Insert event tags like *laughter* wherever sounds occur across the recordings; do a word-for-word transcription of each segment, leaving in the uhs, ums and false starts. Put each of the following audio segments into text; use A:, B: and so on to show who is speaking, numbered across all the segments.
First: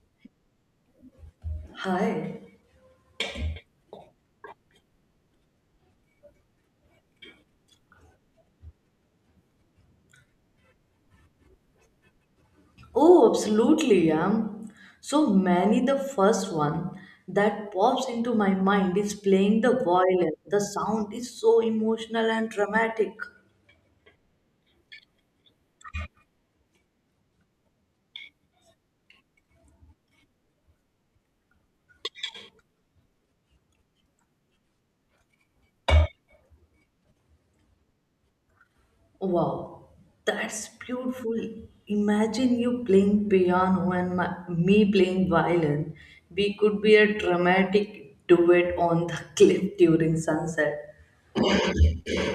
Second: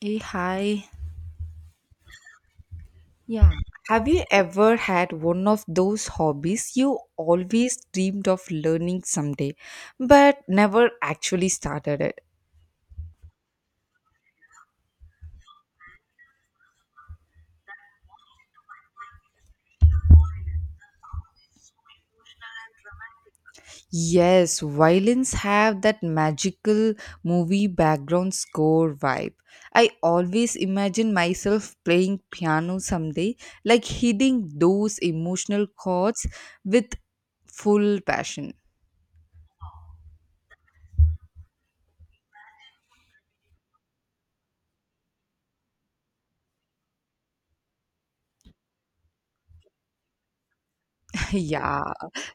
A: Hey, hi.
B: Hi.
A: Yeah. Have you ever had one of those hobbies you always dreamed of learning someday, but never actually started it?
B: Oh, absolutely. Um, so many. The first one that pops into my mind is playing the violin. The sound is so emotional and dramatic.
A: Yes, violins have that magical movie background score vibe. I always imagine myself playing piano someday, like hitting those emotional chords with full passion.
B: Wow, that's beautiful. Imagine you playing piano and my, me playing violin. We could be a dramatic duet on the *laughs* cliff during sunset.
A: Yeah,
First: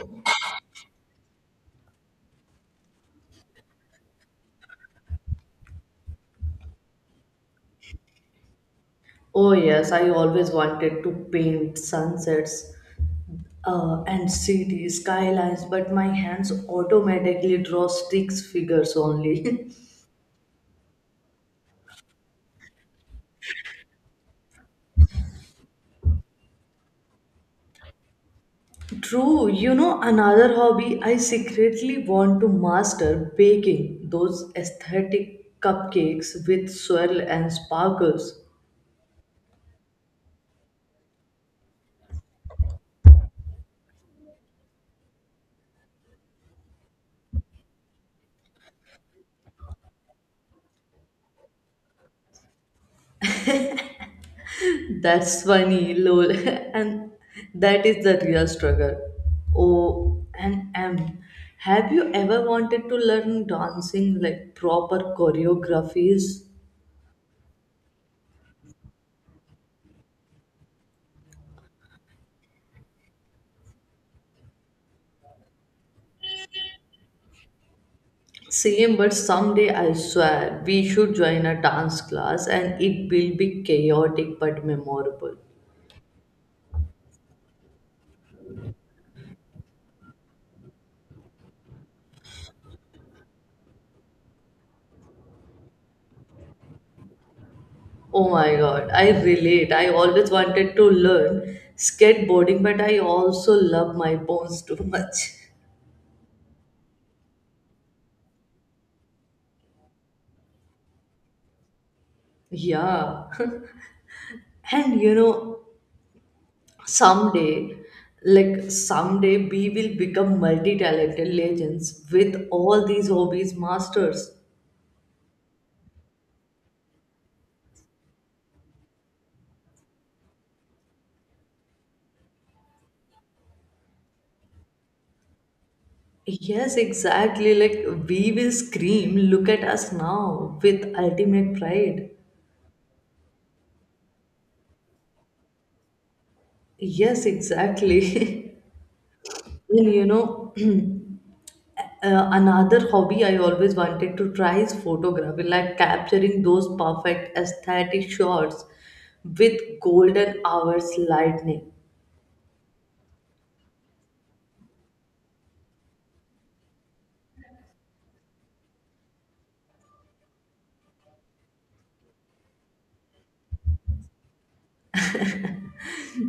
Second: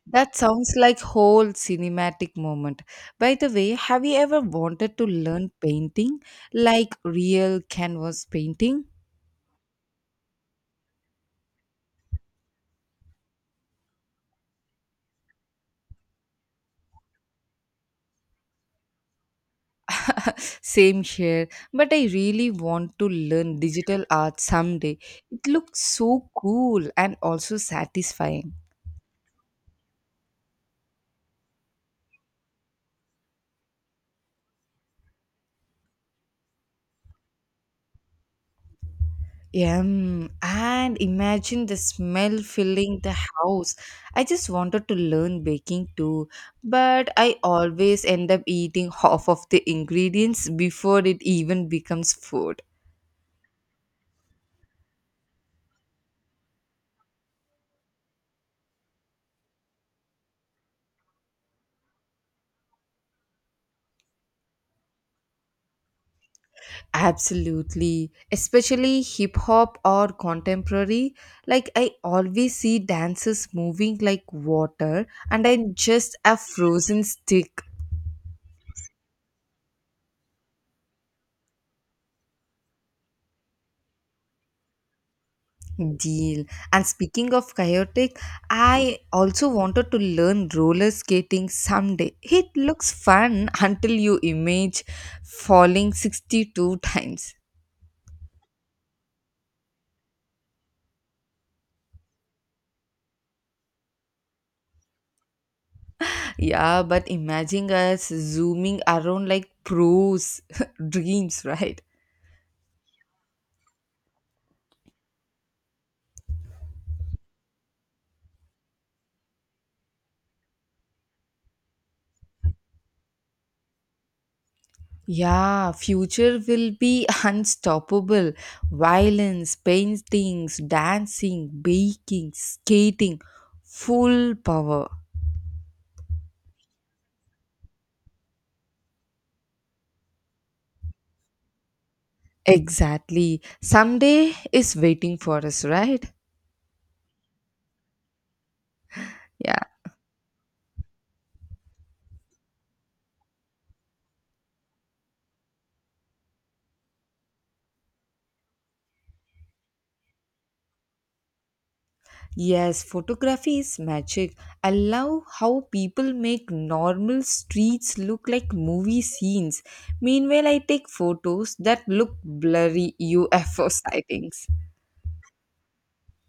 A: that sounds like whole cinematic moment. By the way, have you ever wanted to learn painting, like real canvas painting?
B: Oh yes, I always wanted to paint sunsets uh, and see the skylines, but my hands automatically draw sticks figures only.
A: Same here, but I really want to learn digital art someday. It looks so cool and also satisfying.
B: *laughs* True, you know, another hobby I secretly want to master baking those aesthetic cupcakes with swirl and sparkles.
A: Yum. And imagine the smell filling the house. I just wanted to learn baking too, but I always end up eating *laughs* half of the ingredients before it even becomes food.
B: *laughs* That's funny, lol, *laughs* and that is the real struggle. Oh, and M. Have you ever wanted to learn dancing like proper choreographies?
A: Absolutely. Especially hip hop or contemporary. Like, I always see dancers moving like water, and I'm just a frozen stick.
B: Same, but someday I swear we should join a dance class and it will be chaotic but memorable.
A: Deal. And speaking of chaotic, I also wanted to learn roller skating someday. It looks fun *laughs* until you image falling sixty-two times.
B: Oh my god, I relate. I always wanted to learn skateboarding, but I also love my bones too much.
A: Yeah, but imagine us zooming around like pros *laughs* dreams, right?
B: Yeah. *laughs* And you know, someday, like someday, we will become multi talented legends with all these hobbies masters.
A: Yeah, future will be *laughs* unstoppable. Violence, paintings, dancing, baking, skating, full power.
B: Yes, exactly. Like we will scream, look at us now with ultimate pride.
A: Exactly. Someday is waiting for us, right?
B: Yes, exactly.
A: Yeah.
B: *laughs* And you know, *clears throat* uh, another hobby I always wanted to try is photography, like capturing those perfect aesthetic shots with golden hours lightning.
A: Yes, photography is magic. I love how people make normal streets look like movie scenes. Meanwhile, I take photos that look blurry U F O *laughs* sightings.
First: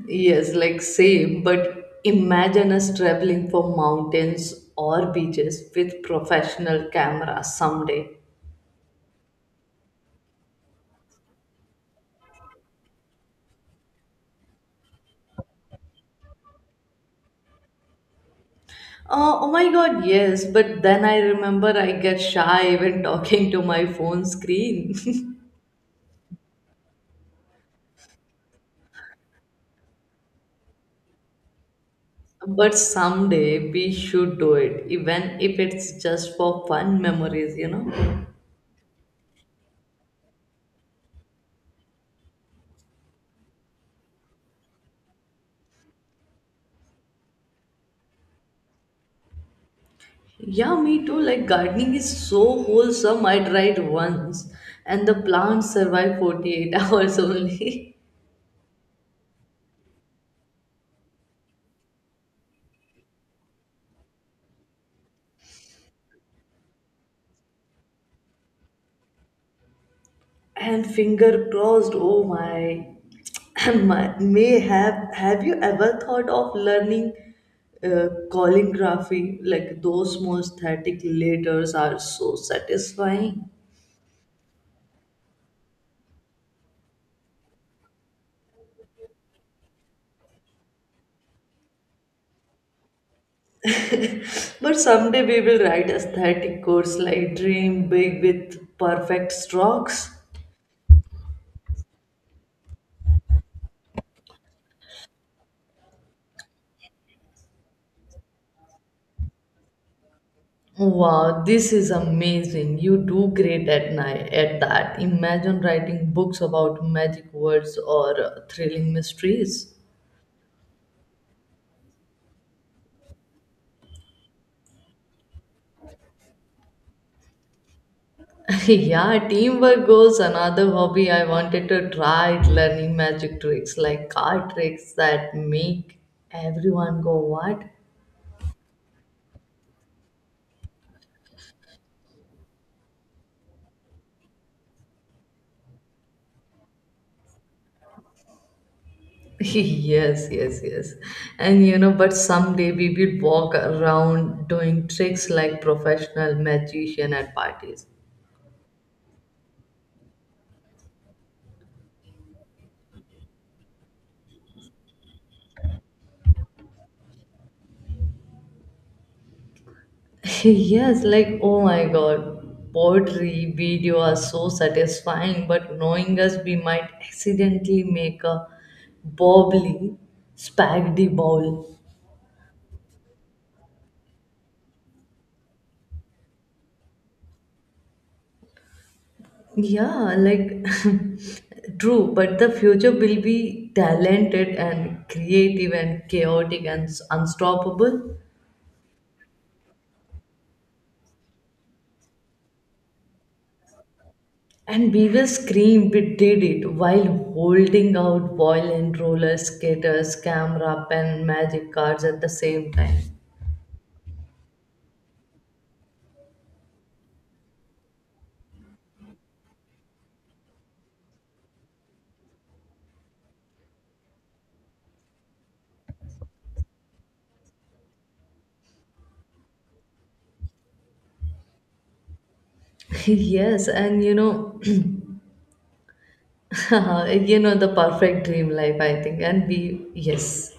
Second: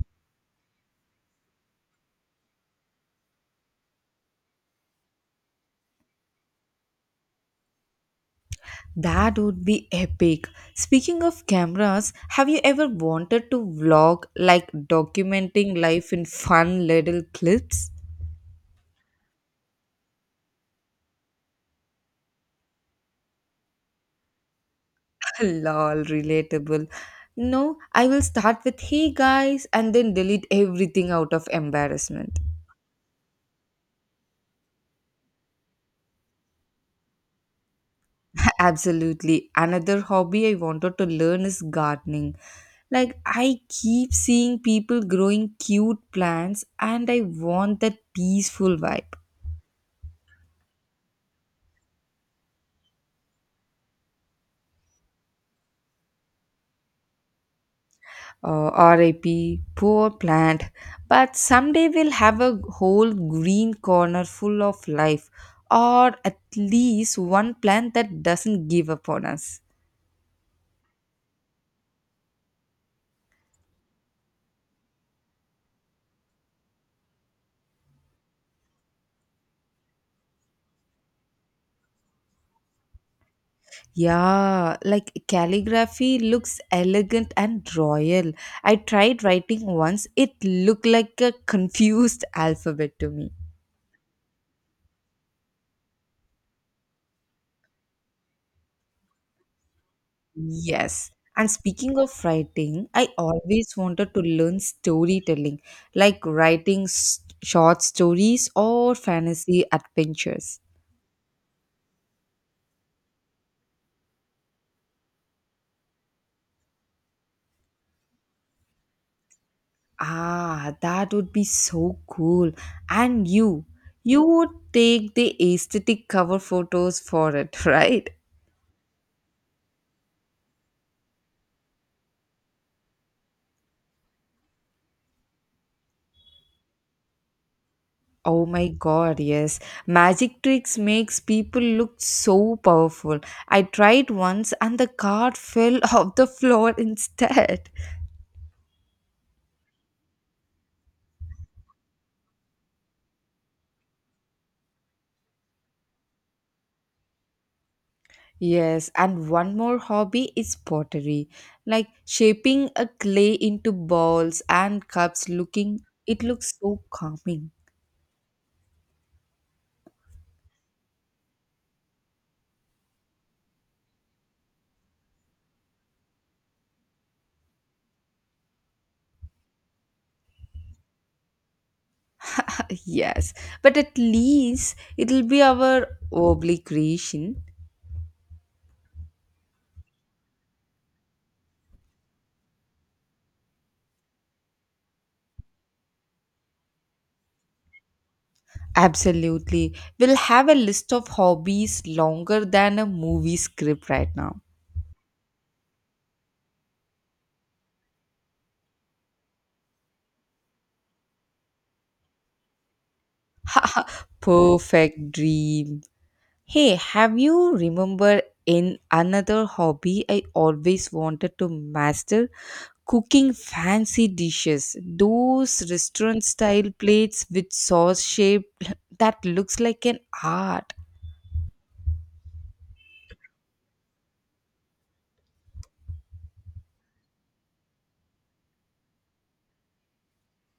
B: Yes, like same, but imagine us traveling for mountains or beaches with professional cameras someday.
A: That would be epic. Speaking of cameras, have you ever wanted to vlog like documenting life in fun little clips?
B: Uh, oh my god, yes, but then I remember I get shy when talking to my phone screen.
A: *laughs*
B: *laughs*
A: Lol, relatable. No, I will start with hey guys and then delete everything out of embarrassment.
B: But someday we should do it, even if it's just for fun memories, you know?
A: *laughs* Absolutely. Another hobby I wanted to learn is gardening. Like, I keep seeing people growing cute plants and I want that peaceful vibe.
B: Yeah, me too. Like, gardening is so wholesome. I tried once, and the plants survive forty-eight hours only. *laughs*
A: Uh, RIP, poor plant. But someday we'll have a whole green corner full of life, or at least one plant that doesn't give up on us.
B: And finger crossed oh my *tsk* My- may have have you ever thought of learning uh, calligraphy like those small static letters are so satisfying.
A: Yeah, like calligraphy looks elegant and royal. I tried writing once, it looked like a confused *laughs* alphabet to me.
B: But someday we will write aesthetic codes like dream big with perfect strokes.
A: Yes. And speaking of writing, I always wanted to learn storytelling, like writing s short stories or fantasy adventures.
B: Wow, this is amazing. You do great at night at that. Imagine writing books about magic words or uh, thrilling mysteries.
A: Ah, that would be so cool. And you, you would take the aesthetic cover photos for it, *laughs* right?
B: *laughs* Yeah, teamwork goes another hobby. I wanted to try it, learning magic tricks like card tricks that make everyone go, what?
A: Oh my god, yes. Magic tricks makes people look so powerful. I tried once and the card fell *laughs* off the floor instead.
B: *laughs* Yes, yes, yes. And you know, but someday we will walk around doing tricks like professional magician at parties.
A: Yes, and one more hobby is pottery. Like shaping a clay into balls and cups looking it looks so calming.
B: *laughs* Yes, like oh my god, poetry video are so satisfying, but knowing us, we might accidentally make a bobbly spaghetti bowl.
A: *laughs* Yes, but at least it'll be our wobbly creation.
B: Yeah, like *laughs* true, but the future will be talented and creative and chaotic and s- unstoppable.
A: Absolutely. We'll have a list of hobbies longer than a movie script right now.
B: And we will scream, we did it, while holding out violent roller skaters, camera, pen, magic cards at the same time.
A: *laughs* Perfect dream. Hey, have you remember in another hobby I always wanted to master? Cooking fancy dishes. Those restaurant style plates with sauce shape *laughs* that looks like an art.
B: *laughs* Yes, and you know, *laughs* you know, the perfect dream life, I think. And we, yes.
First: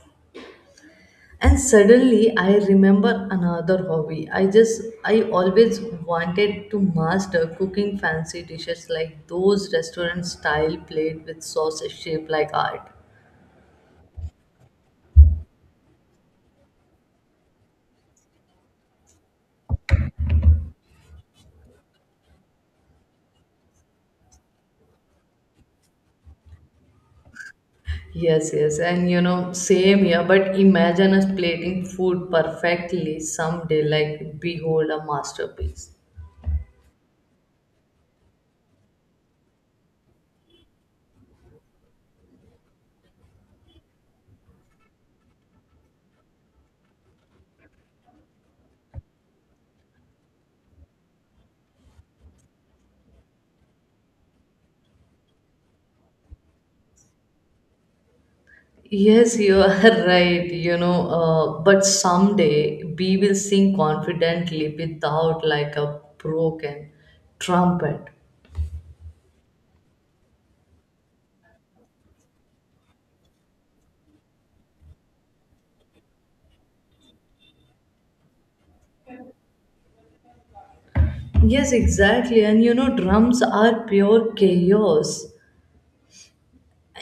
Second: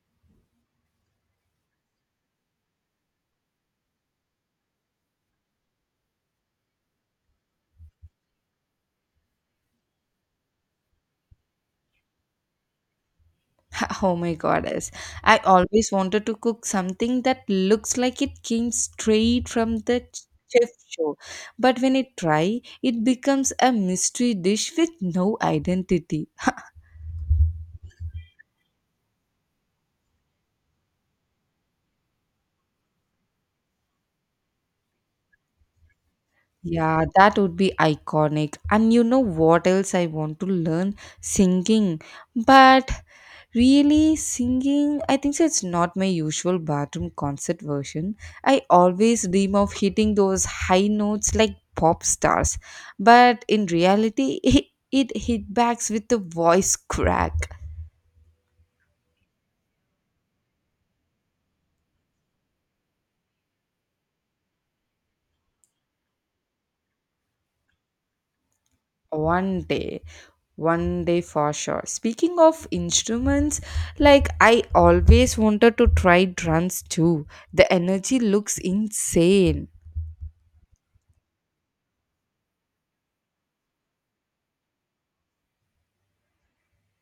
B: And suddenly I remember another hobby i just i always wanted to master cooking fancy dishes like those restaurant style plate with sausage shaped like art.
A: *laughs* Oh my goddess. I always wanted to cook something that looks like it came straight from the ch- chef show. But when I try, it becomes a mystery dish with no identity.
B: Yes, yes, and you know, same here, but imagine us plating food perfectly someday like behold a masterpiece.
A: Yeah, that would be iconic. And you know what else I want to learn? Singing. But really, singing, I think so it's not my usual bathroom concert version. I always dream of hitting those high notes like pop stars. But in reality, *laughs* it, it hit backs with a voice crack.
B: Yes, you are *laughs* right. You know, uh, but someday we will sing confidently without like a broken trumpet.
A: One day, one day for sure. Speaking of instruments, like I always wanted to try drums too. The energy looks insane.
B: Yes, exactly. And you know, drums are pure chaos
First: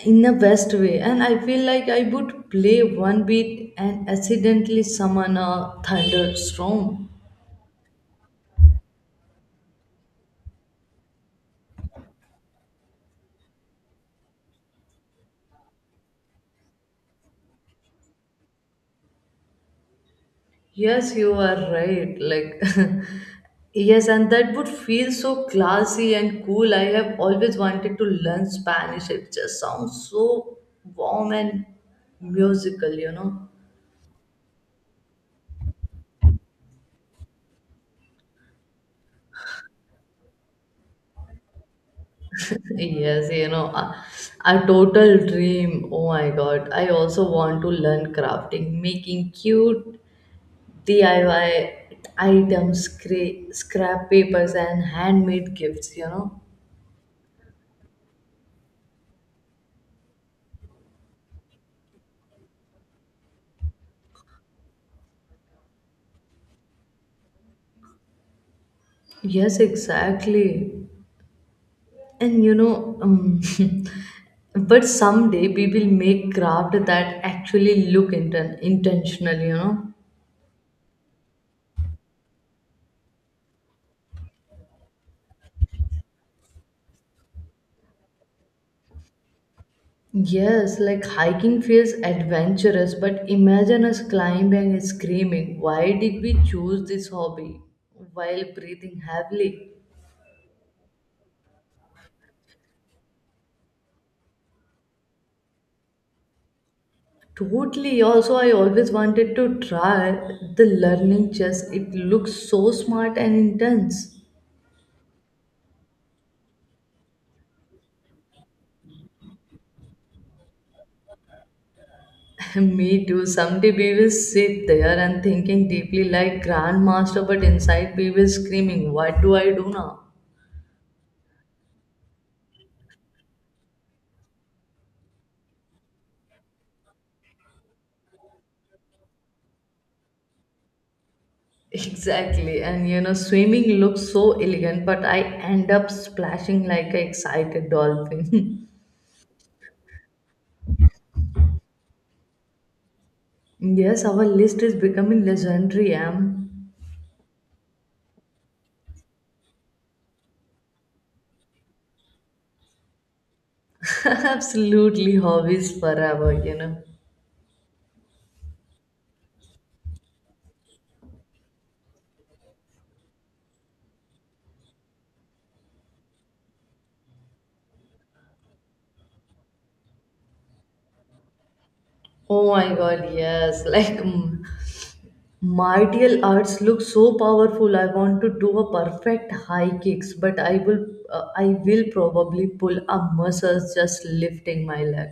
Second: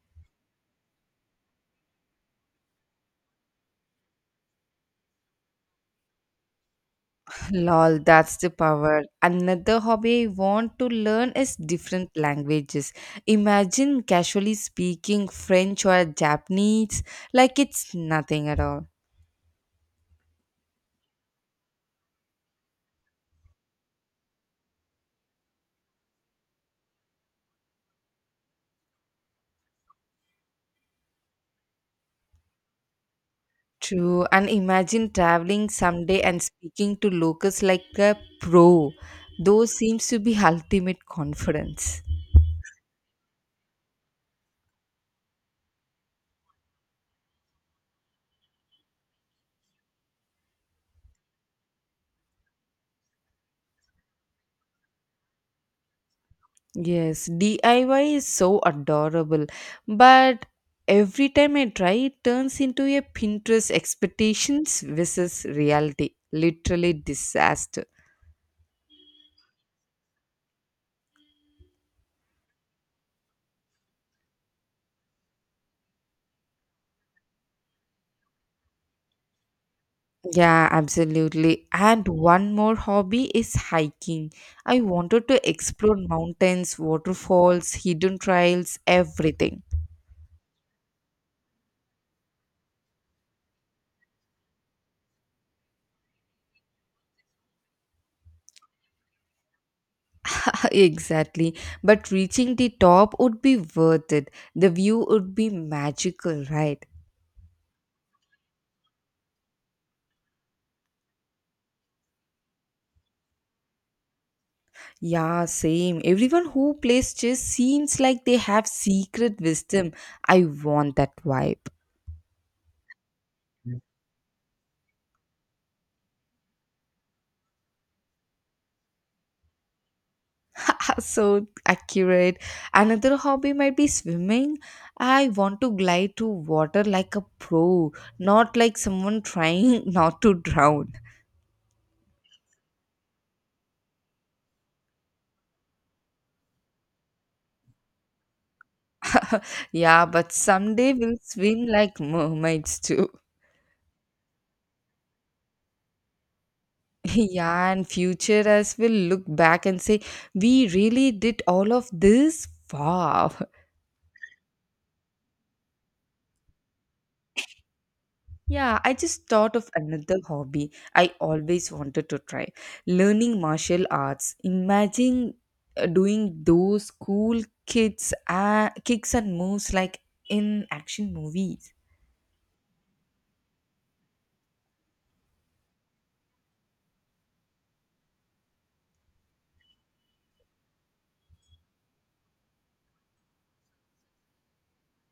B: in a best way. And I feel like I would play one beat and accidentally summon a thunderstorm.
A: Lol, that's the power. Another hobby I want to learn is different languages. Imagine casually speaking French or Japanese like it's nothing at all.
B: Yes, you are right. Like, *laughs* yes, and that would feel so classy and cool. I have always wanted to learn Spanish. It just sounds so warm and musical, you know.
A: True, and imagine traveling someday and speaking to locals like a pro. Those seems to be ultimate confidence.
B: Yes, you know, a, a total dream. Oh my God. I also want to learn crafting, making cute D I Y items, scra- scrap papers, and handmade gifts, you know.
A: Yes, D I Y is so adorable, but every time I try, it turns into a Pinterest expectations versus reality. Literally disaster.
B: Yes, exactly. And you know, um, *laughs* but someday we will make craft that actually look inten- intentional, you know.
A: Yeah, absolutely. And one more hobby is hiking. I wanted to explore mountains, waterfalls, hidden trails, everything.
B: Yes, like hiking feels adventurous, but imagine us climbing and screaming. Why did we choose this hobby? While breathing heavily.
A: *laughs* Exactly. But reaching the top would be worth it. The view would be magical, right?
B: Totally. Also, I always wanted to try the learning chess. It looks so smart and intense.
A: Yeah, same. Everyone who plays chess seems like they have secret wisdom. I want that vibe.
B: *laughs* Me too. Someday we will sit there and thinking deeply like grandmaster, but inside we will screaming, what do I do now?
A: *laughs* So accurate. Another hobby might be swimming. I want to glide to water like a pro, not like someone trying *laughs* not to drown.
B: Exactly, and you know, swimming looks so elegant, but I end up splashing like an excited dolphin.
A: Yeah, but someday we'll swim like mermaids too.
B: *laughs* Yes, our list is becoming legendary. Am.
A: *laughs* Yeah, and future us will look back and say, we really did all of this. Wow.
B: *laughs* Absolutely hobbies forever, you know.
A: Yeah, I just thought of another hobby I always wanted to try learning martial arts. Imagine uh, doing those cool kids, uh, kicks and moves like in action movies.
B: Oh my god, yes, *laughs* like mm, martial arts look so powerful. I want to do a perfect high kicks, but I will, uh, I will probably pull a muscle just lifting my leg.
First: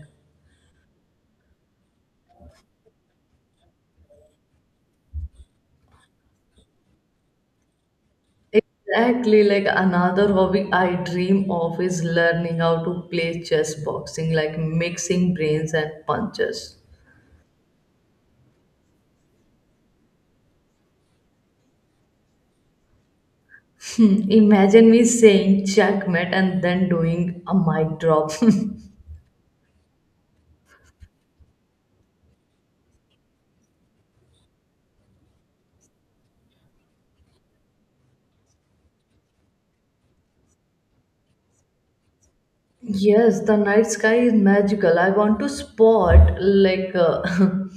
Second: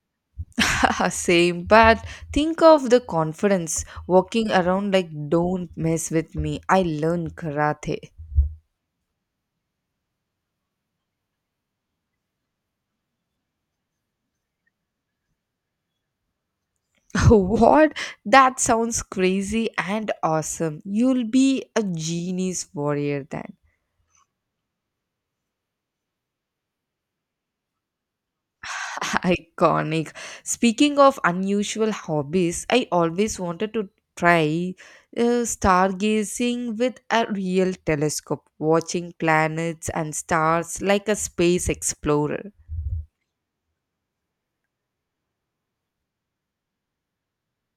A: *laughs* Same, but think of the confidence walking around like, don't mess with me. I learned karate.
B: Exactly, like another hobby I dream of is learning how to play chess boxing, like mixing brains and punches.
A: *laughs* What? That sounds crazy and awesome. You'll be a genius warrior then.
B: Hmm, imagine me saying checkmate and then doing a mic drop. *laughs*
A: *laughs* Iconic. Speaking of unusual hobbies, I always wanted to try uh, stargazing with a real telescope, watching planets and stars like a space explorer.
B: Yes, the night sky is magical. I want to spot like uh,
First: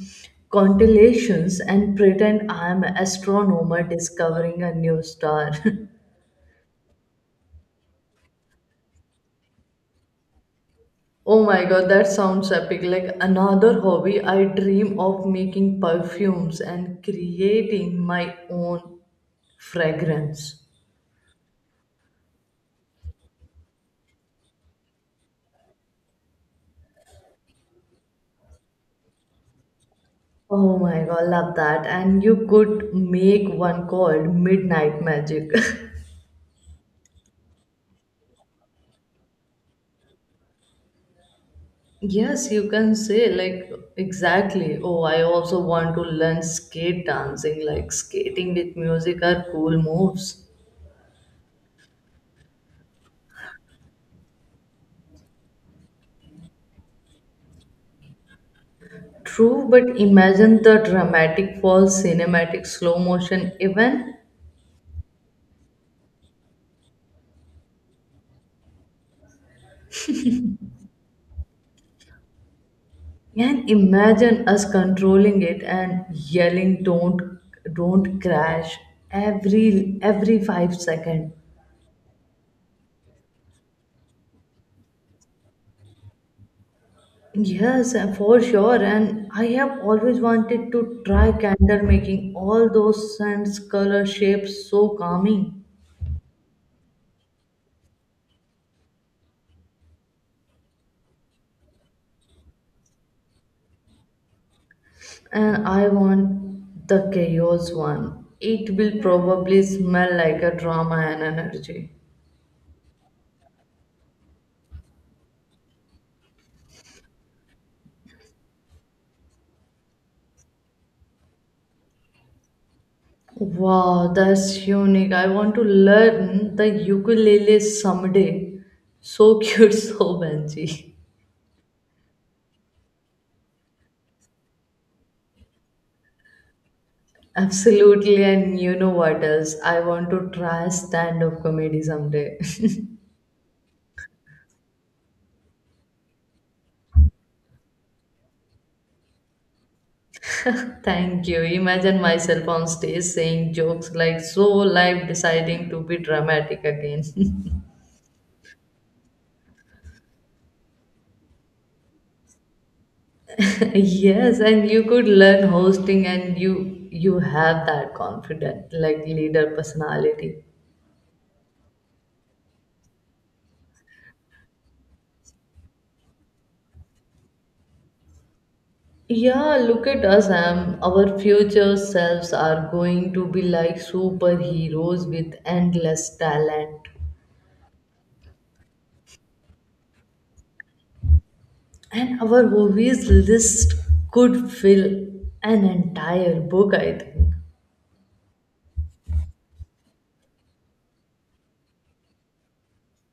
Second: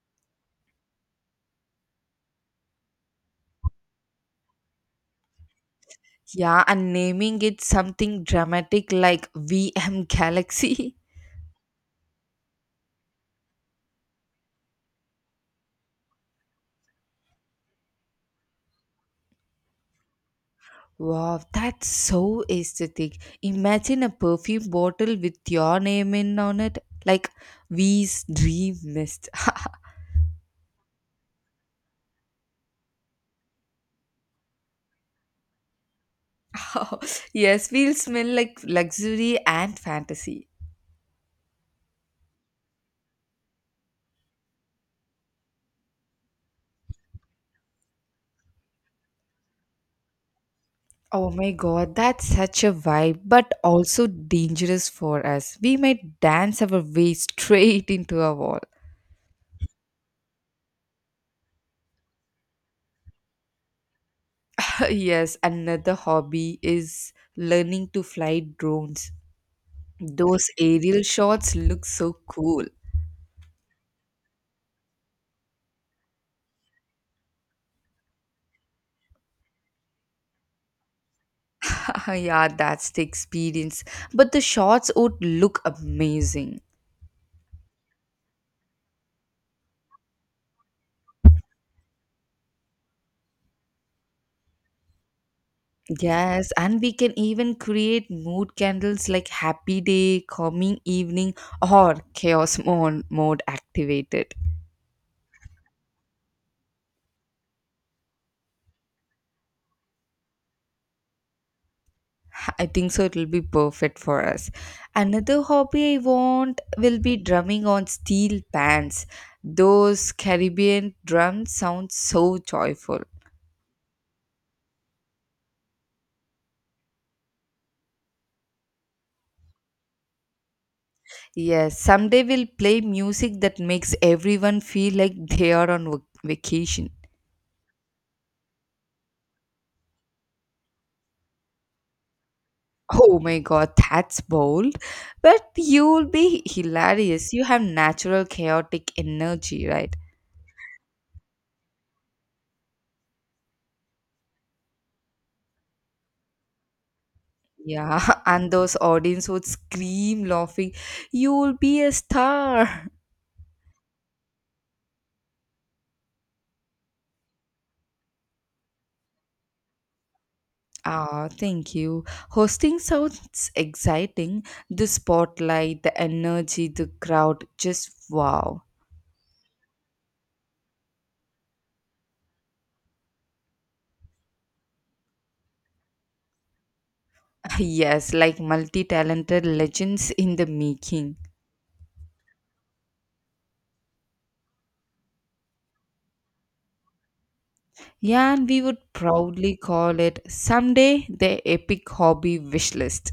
B: *laughs* constellations and pretend I am an astronomer discovering a new star. *laughs*
A: Yeah, and naming it something dramatic like V M Galaxy. *laughs*
B: Oh my god, that sounds epic. Like another hobby, I dream of making perfumes and creating my own fragrance.
A: Wow, that's so aesthetic. Imagine a perfume bottle with your name in on it. Like V's dream mist.
B: Oh my god, love that. And you could make one called Midnight Magic. *laughs*
A: *laughs* Yes, we'll smell like luxury and fantasy.
B: Yes, you can say like exactly. Oh, I also want to learn skate dancing, like skating with music are cool moves.
A: Oh my god, that's such a vibe, but also dangerous for us. We might dance our way straight into a wall.
B: True, but imagine the dramatic falls, cinematic slow motion event.
A: *laughs* Yes, another hobby is learning to fly drones. Those aerial shots look so cool.
B: And imagine us controlling it and yelling, "Don't, don't crash!" every every five second.
A: *laughs* Yeah, that's the experience. But the shots would look amazing.
B: Yes, uh, for sure. And I have always wanted to try candle making. All those scents, color, shapes, so calming.
A: Yes, and we can even create mood candles like happy day, calming evening, or chaos mode, mode activated.
B: And I want the chaos one. It will probably smell like a drama and energy.
A: I think so, it'll be perfect for us. Another hobby I want will be drumming on steel pans. Those Caribbean drums sound so joyful.
B: Wow, that's unique. I want to learn the ukulele someday. So cute, *laughs* so Benji.
A: Yes, someday we'll play music that makes everyone feel like they are on vac- vacation.
B: Absolutely, and you know what else? I want to try stand-up comedy someday.
A: Oh my god, that's bold. But you'll be hilarious. You have natural chaotic energy, right?
B: *laughs* Thank you. Imagine myself on stage saying jokes like so live, deciding to be dramatic again. *laughs*
A: Yeah, *laughs* and those audience would scream laughing, you'll be a star.
B: Yes, and you could learn hosting and you you have that confident like leader personality.
A: Ah, thank you. Hosting sounds exciting. The spotlight, the energy, the crowd, just wow.
B: Yeah, look at us, Am. Our future selves are going to be like superheroes with endless talent.
A: Yes, like multi talented legends in the making.
B: And our movies list could fill an entire book, I think.
A: Yeah, and we would proudly call it someday the epic hobby wish list.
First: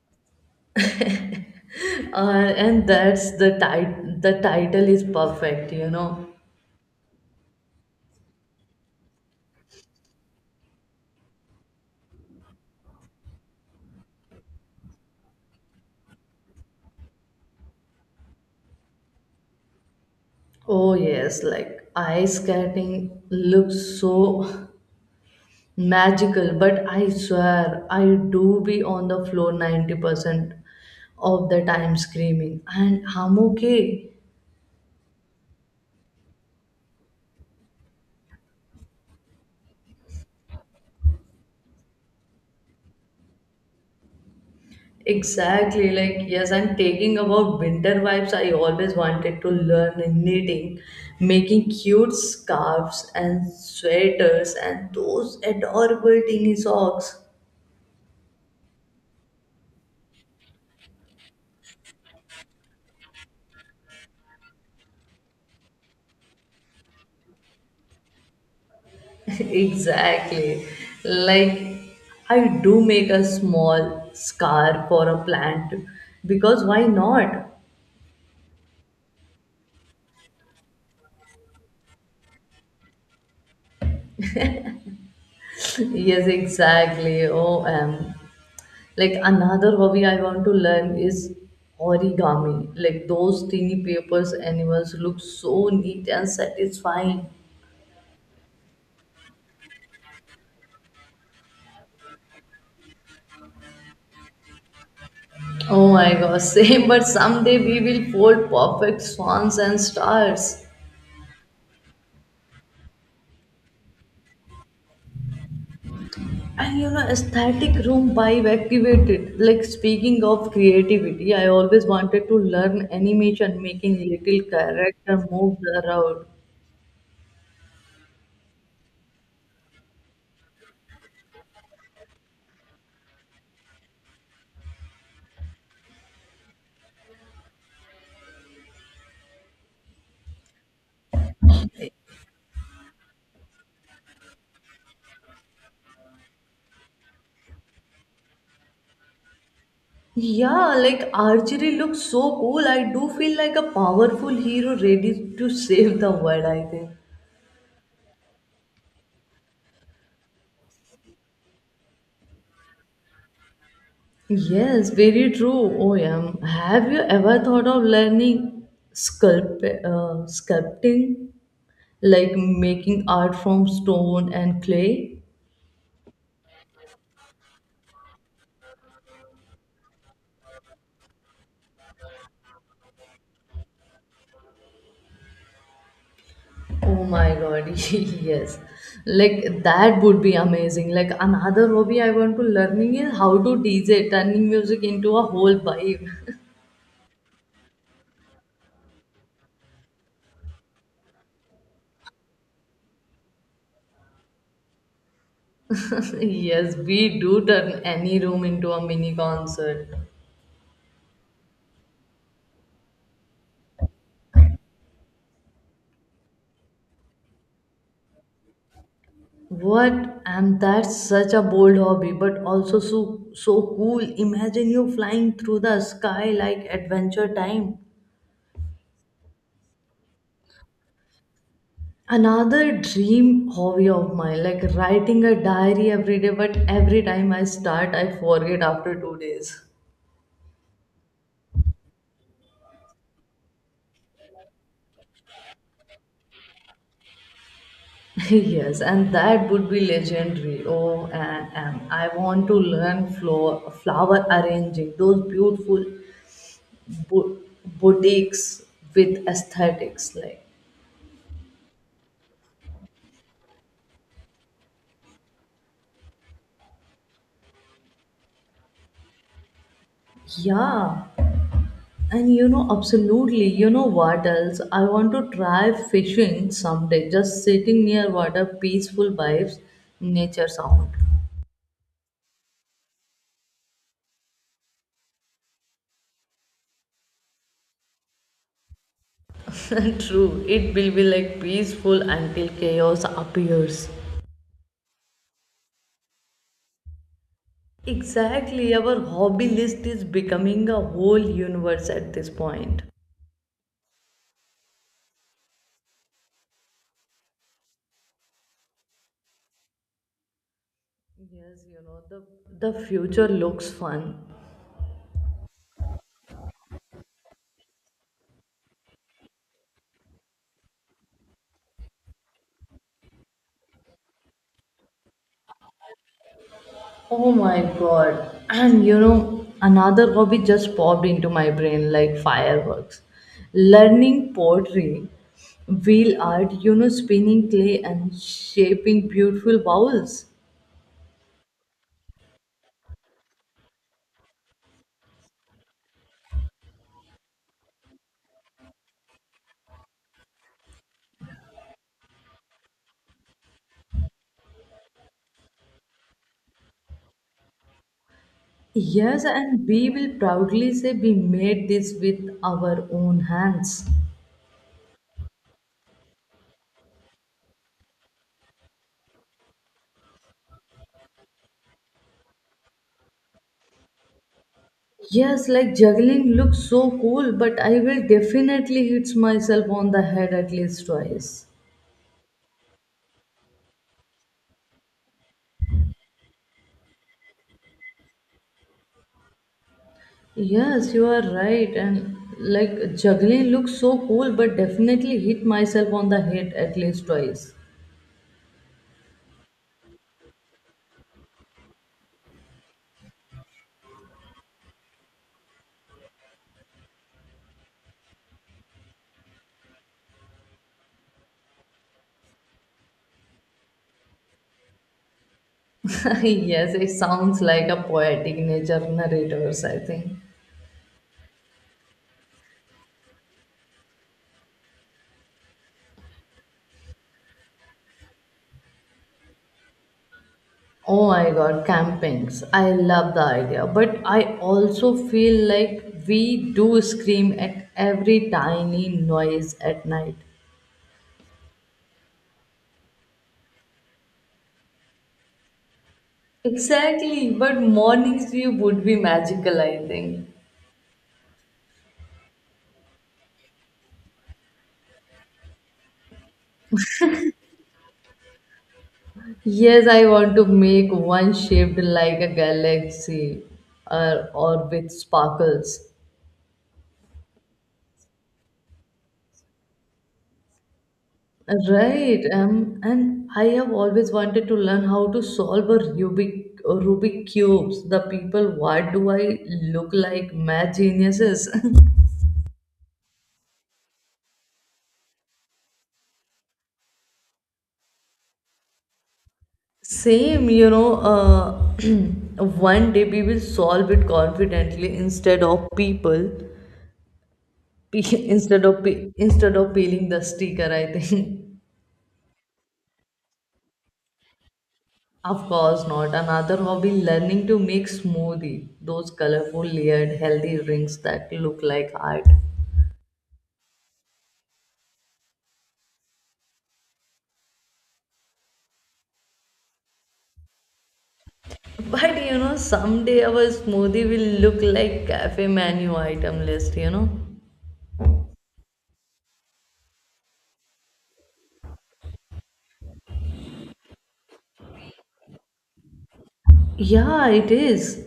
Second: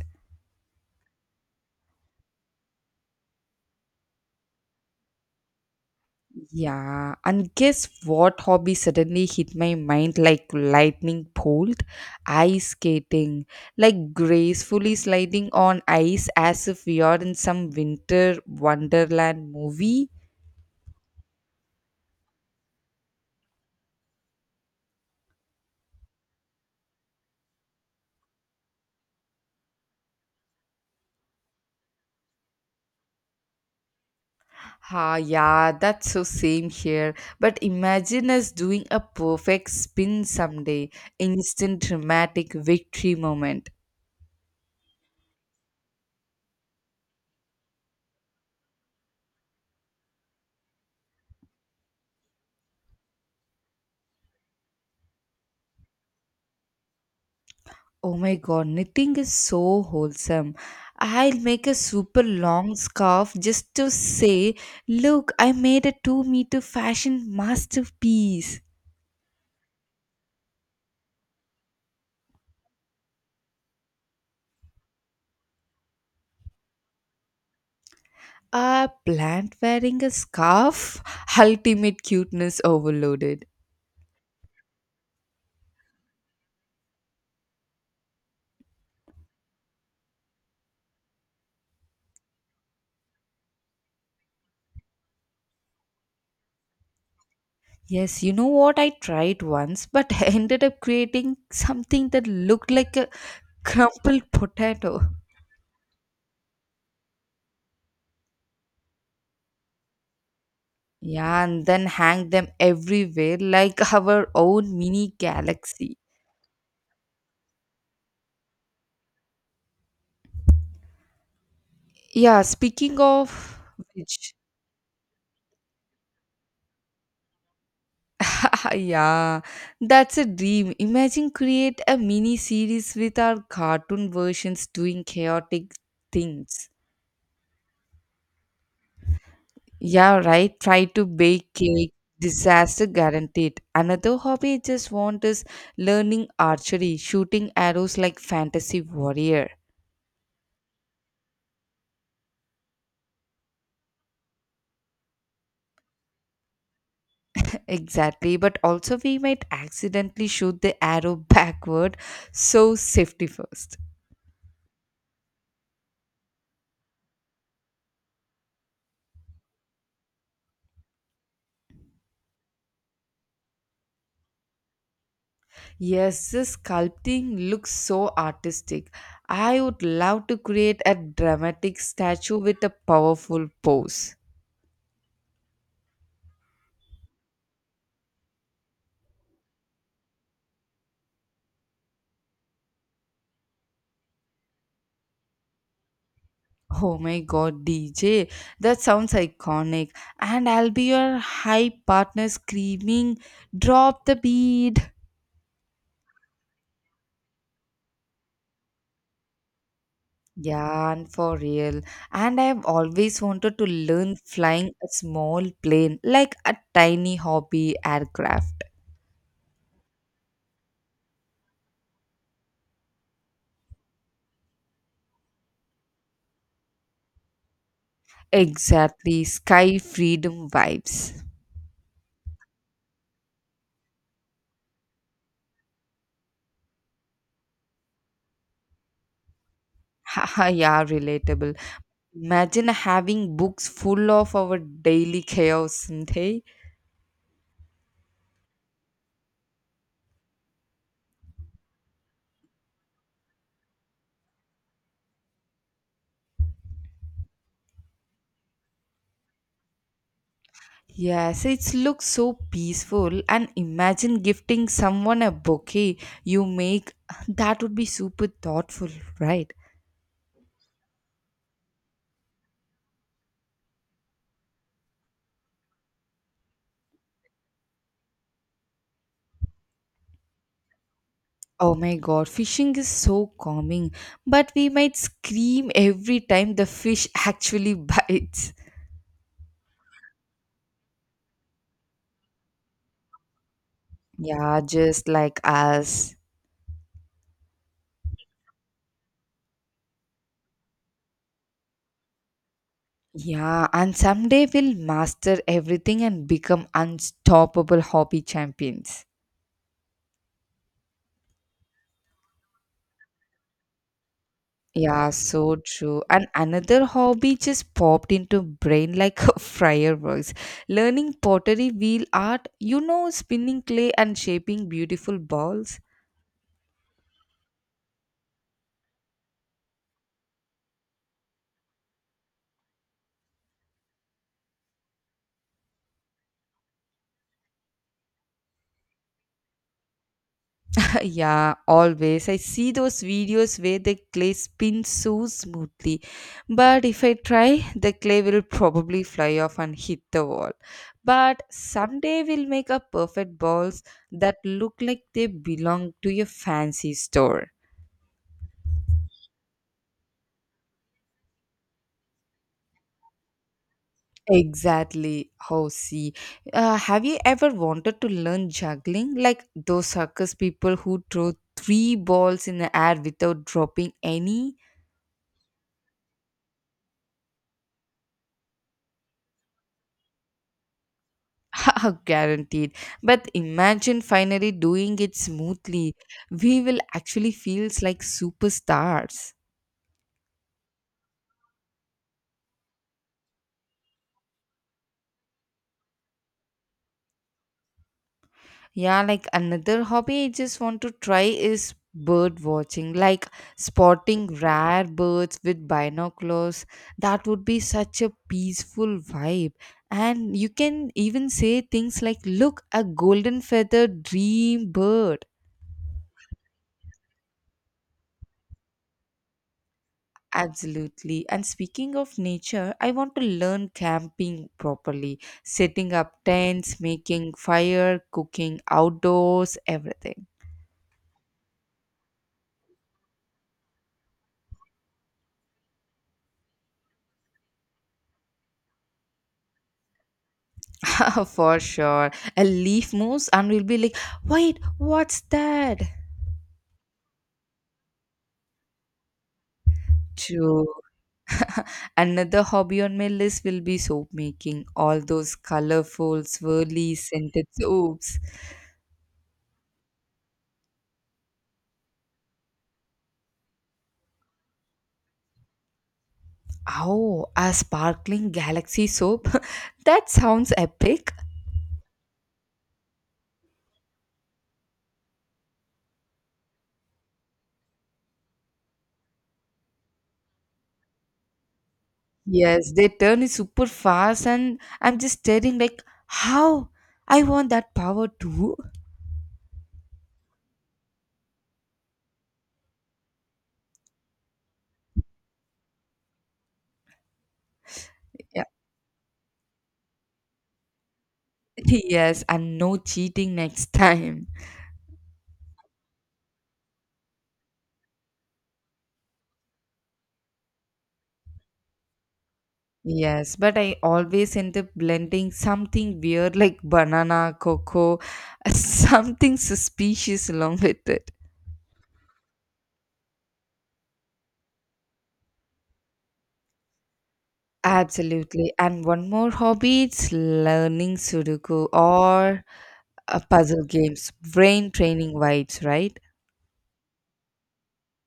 B: Uh, and that's the title. The title is perfect, you know.
A: Yeah, and guess what hobby suddenly hit my mind like lightning bolt? Ice skating, like gracefully sliding on ice as if we are in some winter wonderland movie.
B: Oh yes, like ice skating looks so magical, but I swear I do be on the floor ninety percent of the time screaming and I'm okay.
A: Ah, yeah, that's so same here. But imagine us doing a perfect spin someday, instant dramatic victory moment.
B: Exactly, like yes, I'm taking about winter vibes. I always wanted to learn in knitting, making cute scarves and sweaters and those adorable teeny socks.
A: Oh my god, knitting is so wholesome. I'll make a super long scarf just to say, look, I made a 2 meter fashion masterpiece.
B: *laughs* Exactly, like I do make a small scarf for a plant because why not?
A: A plant wearing a scarf? Ultimate cuteness overloaded.
B: Yes, exactly. Oh, O M. Like another hobby I want to learn is origami. Like those tiny papers animals look so neat and satisfying.
A: Yes, you know what? I tried once, but *laughs* I ended up creating something that looked like a crumpled potato.
B: Oh my gosh, *laughs* same, but someday we will fold perfect swans and stars.
A: Yeah, and then hang them everywhere like *laughs* our own mini galaxy.
B: And you know, aesthetic room vibe activated. Like speaking of creativity, I always wanted to
A: Yeah,
B: learn
A: speaking of
B: animation, making
A: which,
B: little character moves around.
A: *laughs* yeah, that's a dream. Imagine create a mini series with our cartoon versions doing chaotic things. Yeah, right. Try to bake cake. Disaster guaranteed. Another hobby I just want is learning archery, shooting arrows like fantasy warrior.
B: Yeah, like archery looks so cool. I do feel like a powerful hero ready to save the world, I think.
A: *laughs* Exactly, but also we might accidentally shoot the arrow *laughs* backward, so safety first.
B: Yes, very true, O M. Have you ever thought of learning sculpt, uh, sculpting? Like making art from stone and clay?
A: Yes, this sculpting looks so artistic. I would love to create a dramatic statue with a powerful pose.
B: Oh my god, *laughs* yes. Like that would be amazing. Like another hobby I want to learning is how to D J, turning music into a whole vibe.
A: Oh my god, D J, that sounds iconic. And I'll be your hype partner screaming, drop the beat.
B: Yes, we do turn any room into a mini concert.
A: Yeah, and for real. And I've always wanted to learn flying a small plane, like a tiny hobby aircraft.
B: What? And that's such a bold hobby, but also so, so cool. Imagine you flying through the sky like Adventure Time.
A: Exactly, sky freedom vibes.
B: Another dream hobby of mine, like writing a diary every day, but every time I start, I forget after two days.
A: *laughs* Haha, yeah, relatable. Imagine having books full of our daily chaos, and hey?
B: *laughs* Yes, and that would be legendary. Oh, and, and I want to learn flower, flower arranging, those beautiful bo- boutiques with aesthetics like.
A: Yes, it looks so peaceful. And imagine gifting someone a bouquet you make. That would be super thoughtful, right?
B: Yeah, and you know, absolutely. You know what else? I want to try fishing someday, just sitting near water, peaceful vibes, nature sound. *laughs*
A: Oh my god, fishing is so calming. But we might scream every time the fish actually *laughs* bites.
B: True, it will be like peaceful until chaos appears.
A: Yeah, just like us.
B: Exactly, our hobby list is becoming a whole universe at this point.
A: Yeah, and someday we'll master everything and become unstoppable hobby champions.
B: Yes, you know, the, the future looks fun.
A: Yeah, so true. And another hobby just popped into brain like *laughs* fireworks. Learning pottery, wheel art, you know, spinning clay and shaping beautiful balls.
B: Oh my god. And you know, another hobby just popped into my brain like fireworks. Learning pottery, wheel art, you know, spinning clay and shaping beautiful bowls.
A: *laughs* Yeah, always. I see those videos where the clay spins so smoothly. But if I try, the clay will probably fly off and hit the wall. But someday we'll make a perfect balls that look like they belong to a fancy store.
B: Yes, and we will proudly say we made this with our own hands.
A: Exactly. Oh, see. Uh, have you ever wanted to learn juggling? Like those circus people who throw three balls in the air without dropping any?
B: Yes, like juggling looks so cool, but I will definitely hit myself on the head at least twice.
A: *laughs* Guaranteed. But imagine finally doing it smoothly. We will actually feels like superstars.
B: Yes, you are right. And like juggling looks so cool, but definitely hit myself on the head at least twice.
A: Yeah, like another hobby I just want to try is bird watching, like spotting rare birds with binoculars. That would be such a peaceful vibe. And you can even say things like, look, a golden feathered dream bird.
B: *laughs* Yes, it sounds like a poetic nature narrators, I think.
A: Absolutely. And speaking of nature, I want to learn camping properly, setting up tents, making fire, cooking outdoors, everything.
B: Oh my god, campings. I love the idea, but I also feel like we do scream at every tiny noise at night.
A: *laughs* For sure. A leaf moves and we'll be like, wait, what's that?
B: Exactly, but mornings view would be magical, I think.
A: True. *laughs* Another hobby on my list will be soap making. All those colorful, swirly, scented soaps.
B: Yes, I want to make one shaped like a galaxy or, or with sparkles.
A: Oh, a sparkling galaxy soap? *laughs* That sounds epic.
B: Right, um, and I have always wanted to learn how to solve a Rubik, a Rubik cubes. The people, what do I look like? Math geniuses. *laughs*
A: Yes, they turn it super fast, and I'm just staring like, how? I want that power too.
B: Same, you know, uh, *clears throat* one day we will solve it confidently instead of people, *laughs*
A: Yeah.
B: instead of pe- instead of peeling the sticker, I think.
A: *laughs* Yes, and no cheating next *laughs* time.
B: Of course not. Another hobby, learning to make smoothie. Those colorful layered healthy drinks that look like art.
A: Yes, but I always end up blending something weird like banana, cocoa, *laughs* something suspicious along with it.
B: But you know, someday our smoothie will look like cafe menu item list, you know?
A: Absolutely. And one more hobby, it's learning Sudoku or uh, puzzle games, brain training vibes, right?
B: Yeah, it is.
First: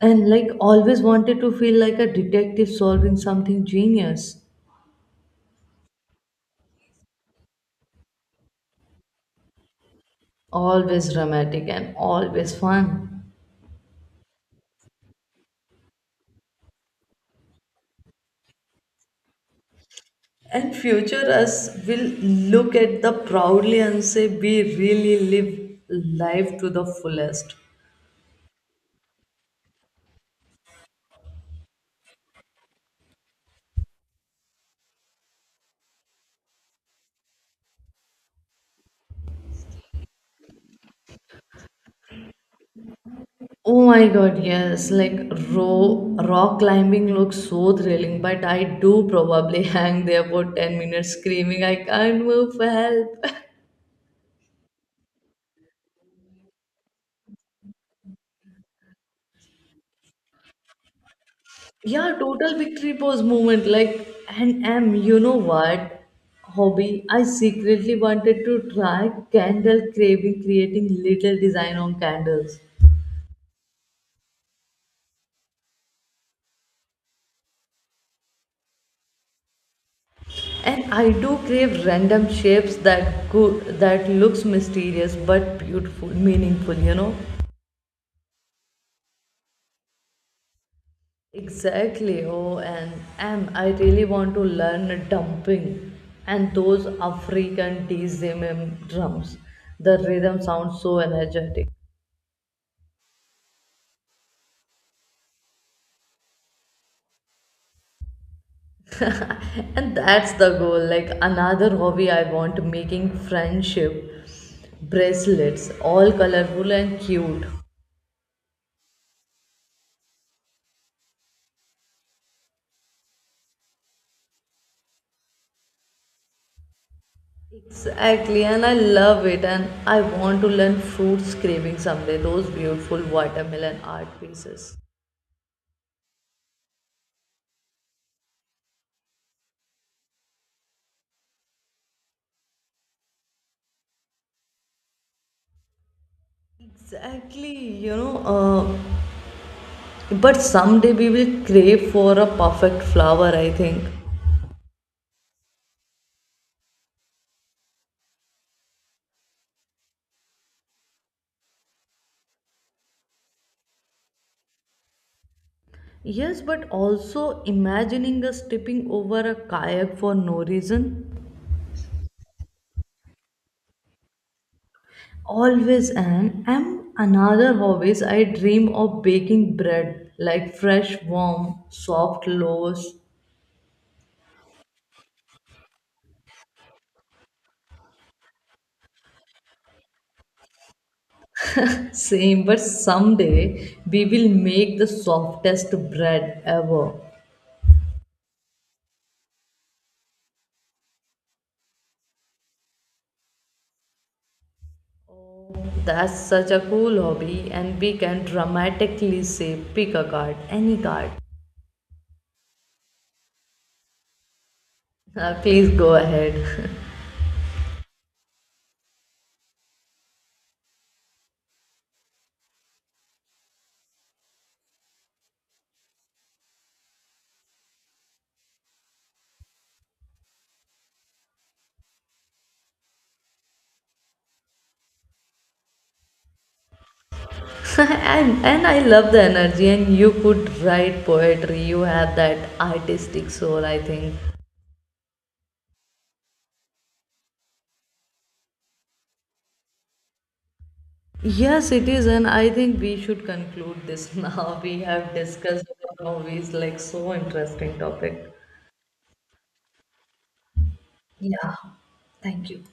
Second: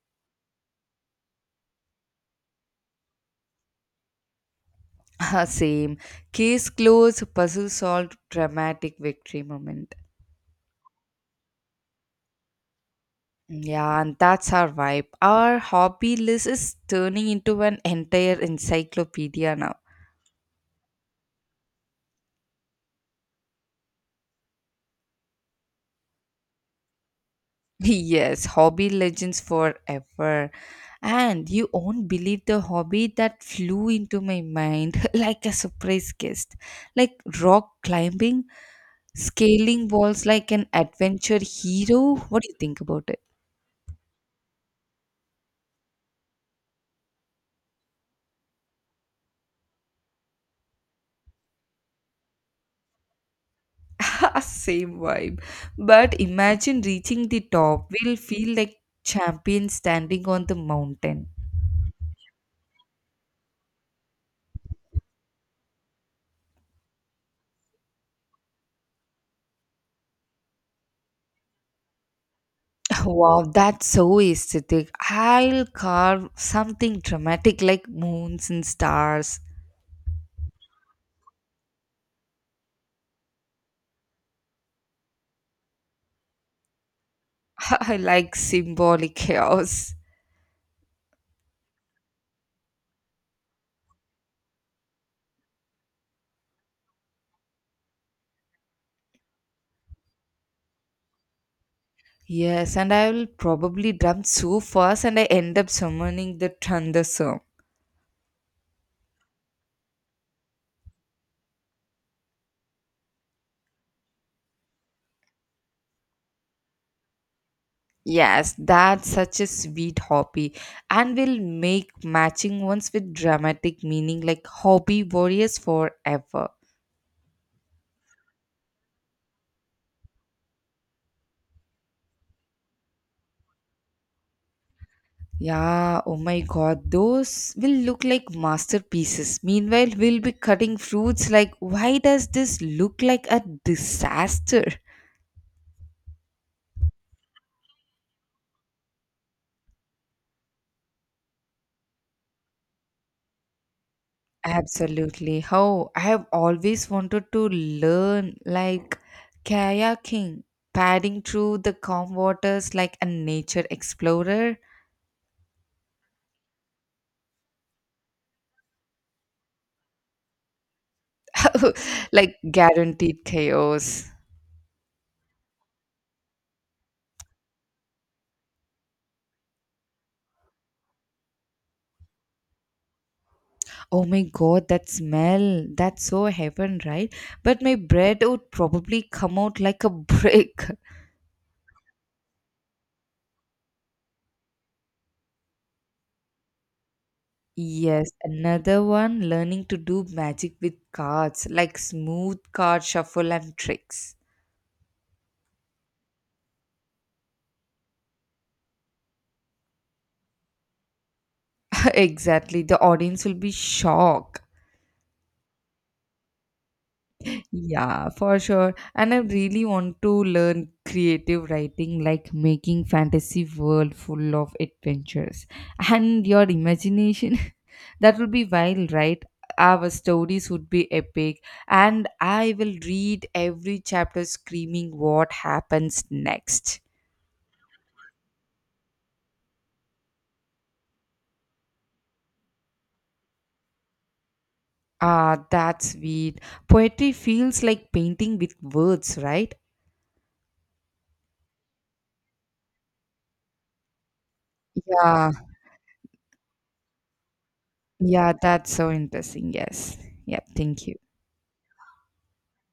B: And like always wanted to feel like a detective solving something genius.
A: *laughs* Same. Case closed, puzzle solved, dramatic victory moment.
B: Always dramatic and always fun.
A: Yeah, and that's our vibe. Our hobby list is turning into an entire encyclopedia now.
B: And future us will look at the proudly and say we really live life to the fullest.
A: *laughs* Yes, hobby legends forever. And you won't believe the hobby that flew into my mind *laughs* like a surprise guest. Like rock climbing, scaling walls like an adventure hero. What do you think about it?
B: Oh my god, yes. Like row, rock climbing looks so thrilling, but I do probably *laughs* hang there for ten minutes screaming, I can't move for help.
A: *laughs* Same vibe. But imagine reaching the top. We'll feel like champions standing on the mountain.
B: *laughs* Yeah, total victory pose moment. Like, and am, you know what? Hobby I secretly wanted to try candle craving, creating little design on candles.
A: *laughs* Wow, that's so aesthetic. I'll carve something dramatic like moons and stars.
B: And I do crave random shapes that could that looks mysterious but beautiful, meaningful, you know.
A: *laughs* I like symbolic chaos.
B: Exactly. Oh, and am, I really want to learn dumping and those African D Z M M drums. The rhythm sounds so energetic,
A: Yes, and I will probably drum so fast and I end up summoning the thunderstorm.
B: and that's the goal. Like another hobby, I want making friendship bracelets, all colorful and cute.
A: Yes, that's such a sweet hobby and will make matching ones with dramatic meaning like hobby warriors forever.
B: Exactly, and I love it, and I want to learn fruit scraping someday. Those beautiful watermelon art pieces.
A: Yeah, oh my god, those will look like masterpieces. Meanwhile, we'll be cutting fruits like, why does this look like a disaster?
B: Exactly, you know, uh, but someday we will crave for a perfect flower, I think.
A: Absolutely. How I have always wanted to learn like kayaking, paddling through the calm waters like a nature explorer.
B: Yes, but also imagining us tipping over a kayak for no reason.
A: *laughs* Like guaranteed chaos.
B: Always and am, another hobbies I dream of baking bread like fresh, warm, soft loaves.
A: Oh my god, that smell. That's so heaven, right? But my bread would probably come out like a brick. *laughs*
B: Same, but someday we will make the softest bread ever.
A: Yes, another one learning to do magic with cards, like smooth card shuffle and tricks.
B: Oh, that's such a cool hobby, and we can dramatically say pick a card, any card.
A: *laughs* Exactly. The audience will be shocked.
B: Uh, please go ahead.
A: Yeah, for sure. And I really want to learn creative writing, like making fantasy world full of adventures. And your imagination, *laughs* that would be wild, right? Our stories would be epic, and I will read every chapter screaming what happens next.
B: *laughs* and and I love the energy. And you could write poetry. You have that artistic soul. I think.
A: Ah, that's sweet. Poetry feels like painting with words, right?
B: Yes, it is. And I think we should conclude this *laughs* now. We have
A: Yeah,
B: discussed about movies like so interesting
A: yeah,
B: topic.
A: that's so interesting. Yes. Yeah, thank you.
B: Yeah. Thank you.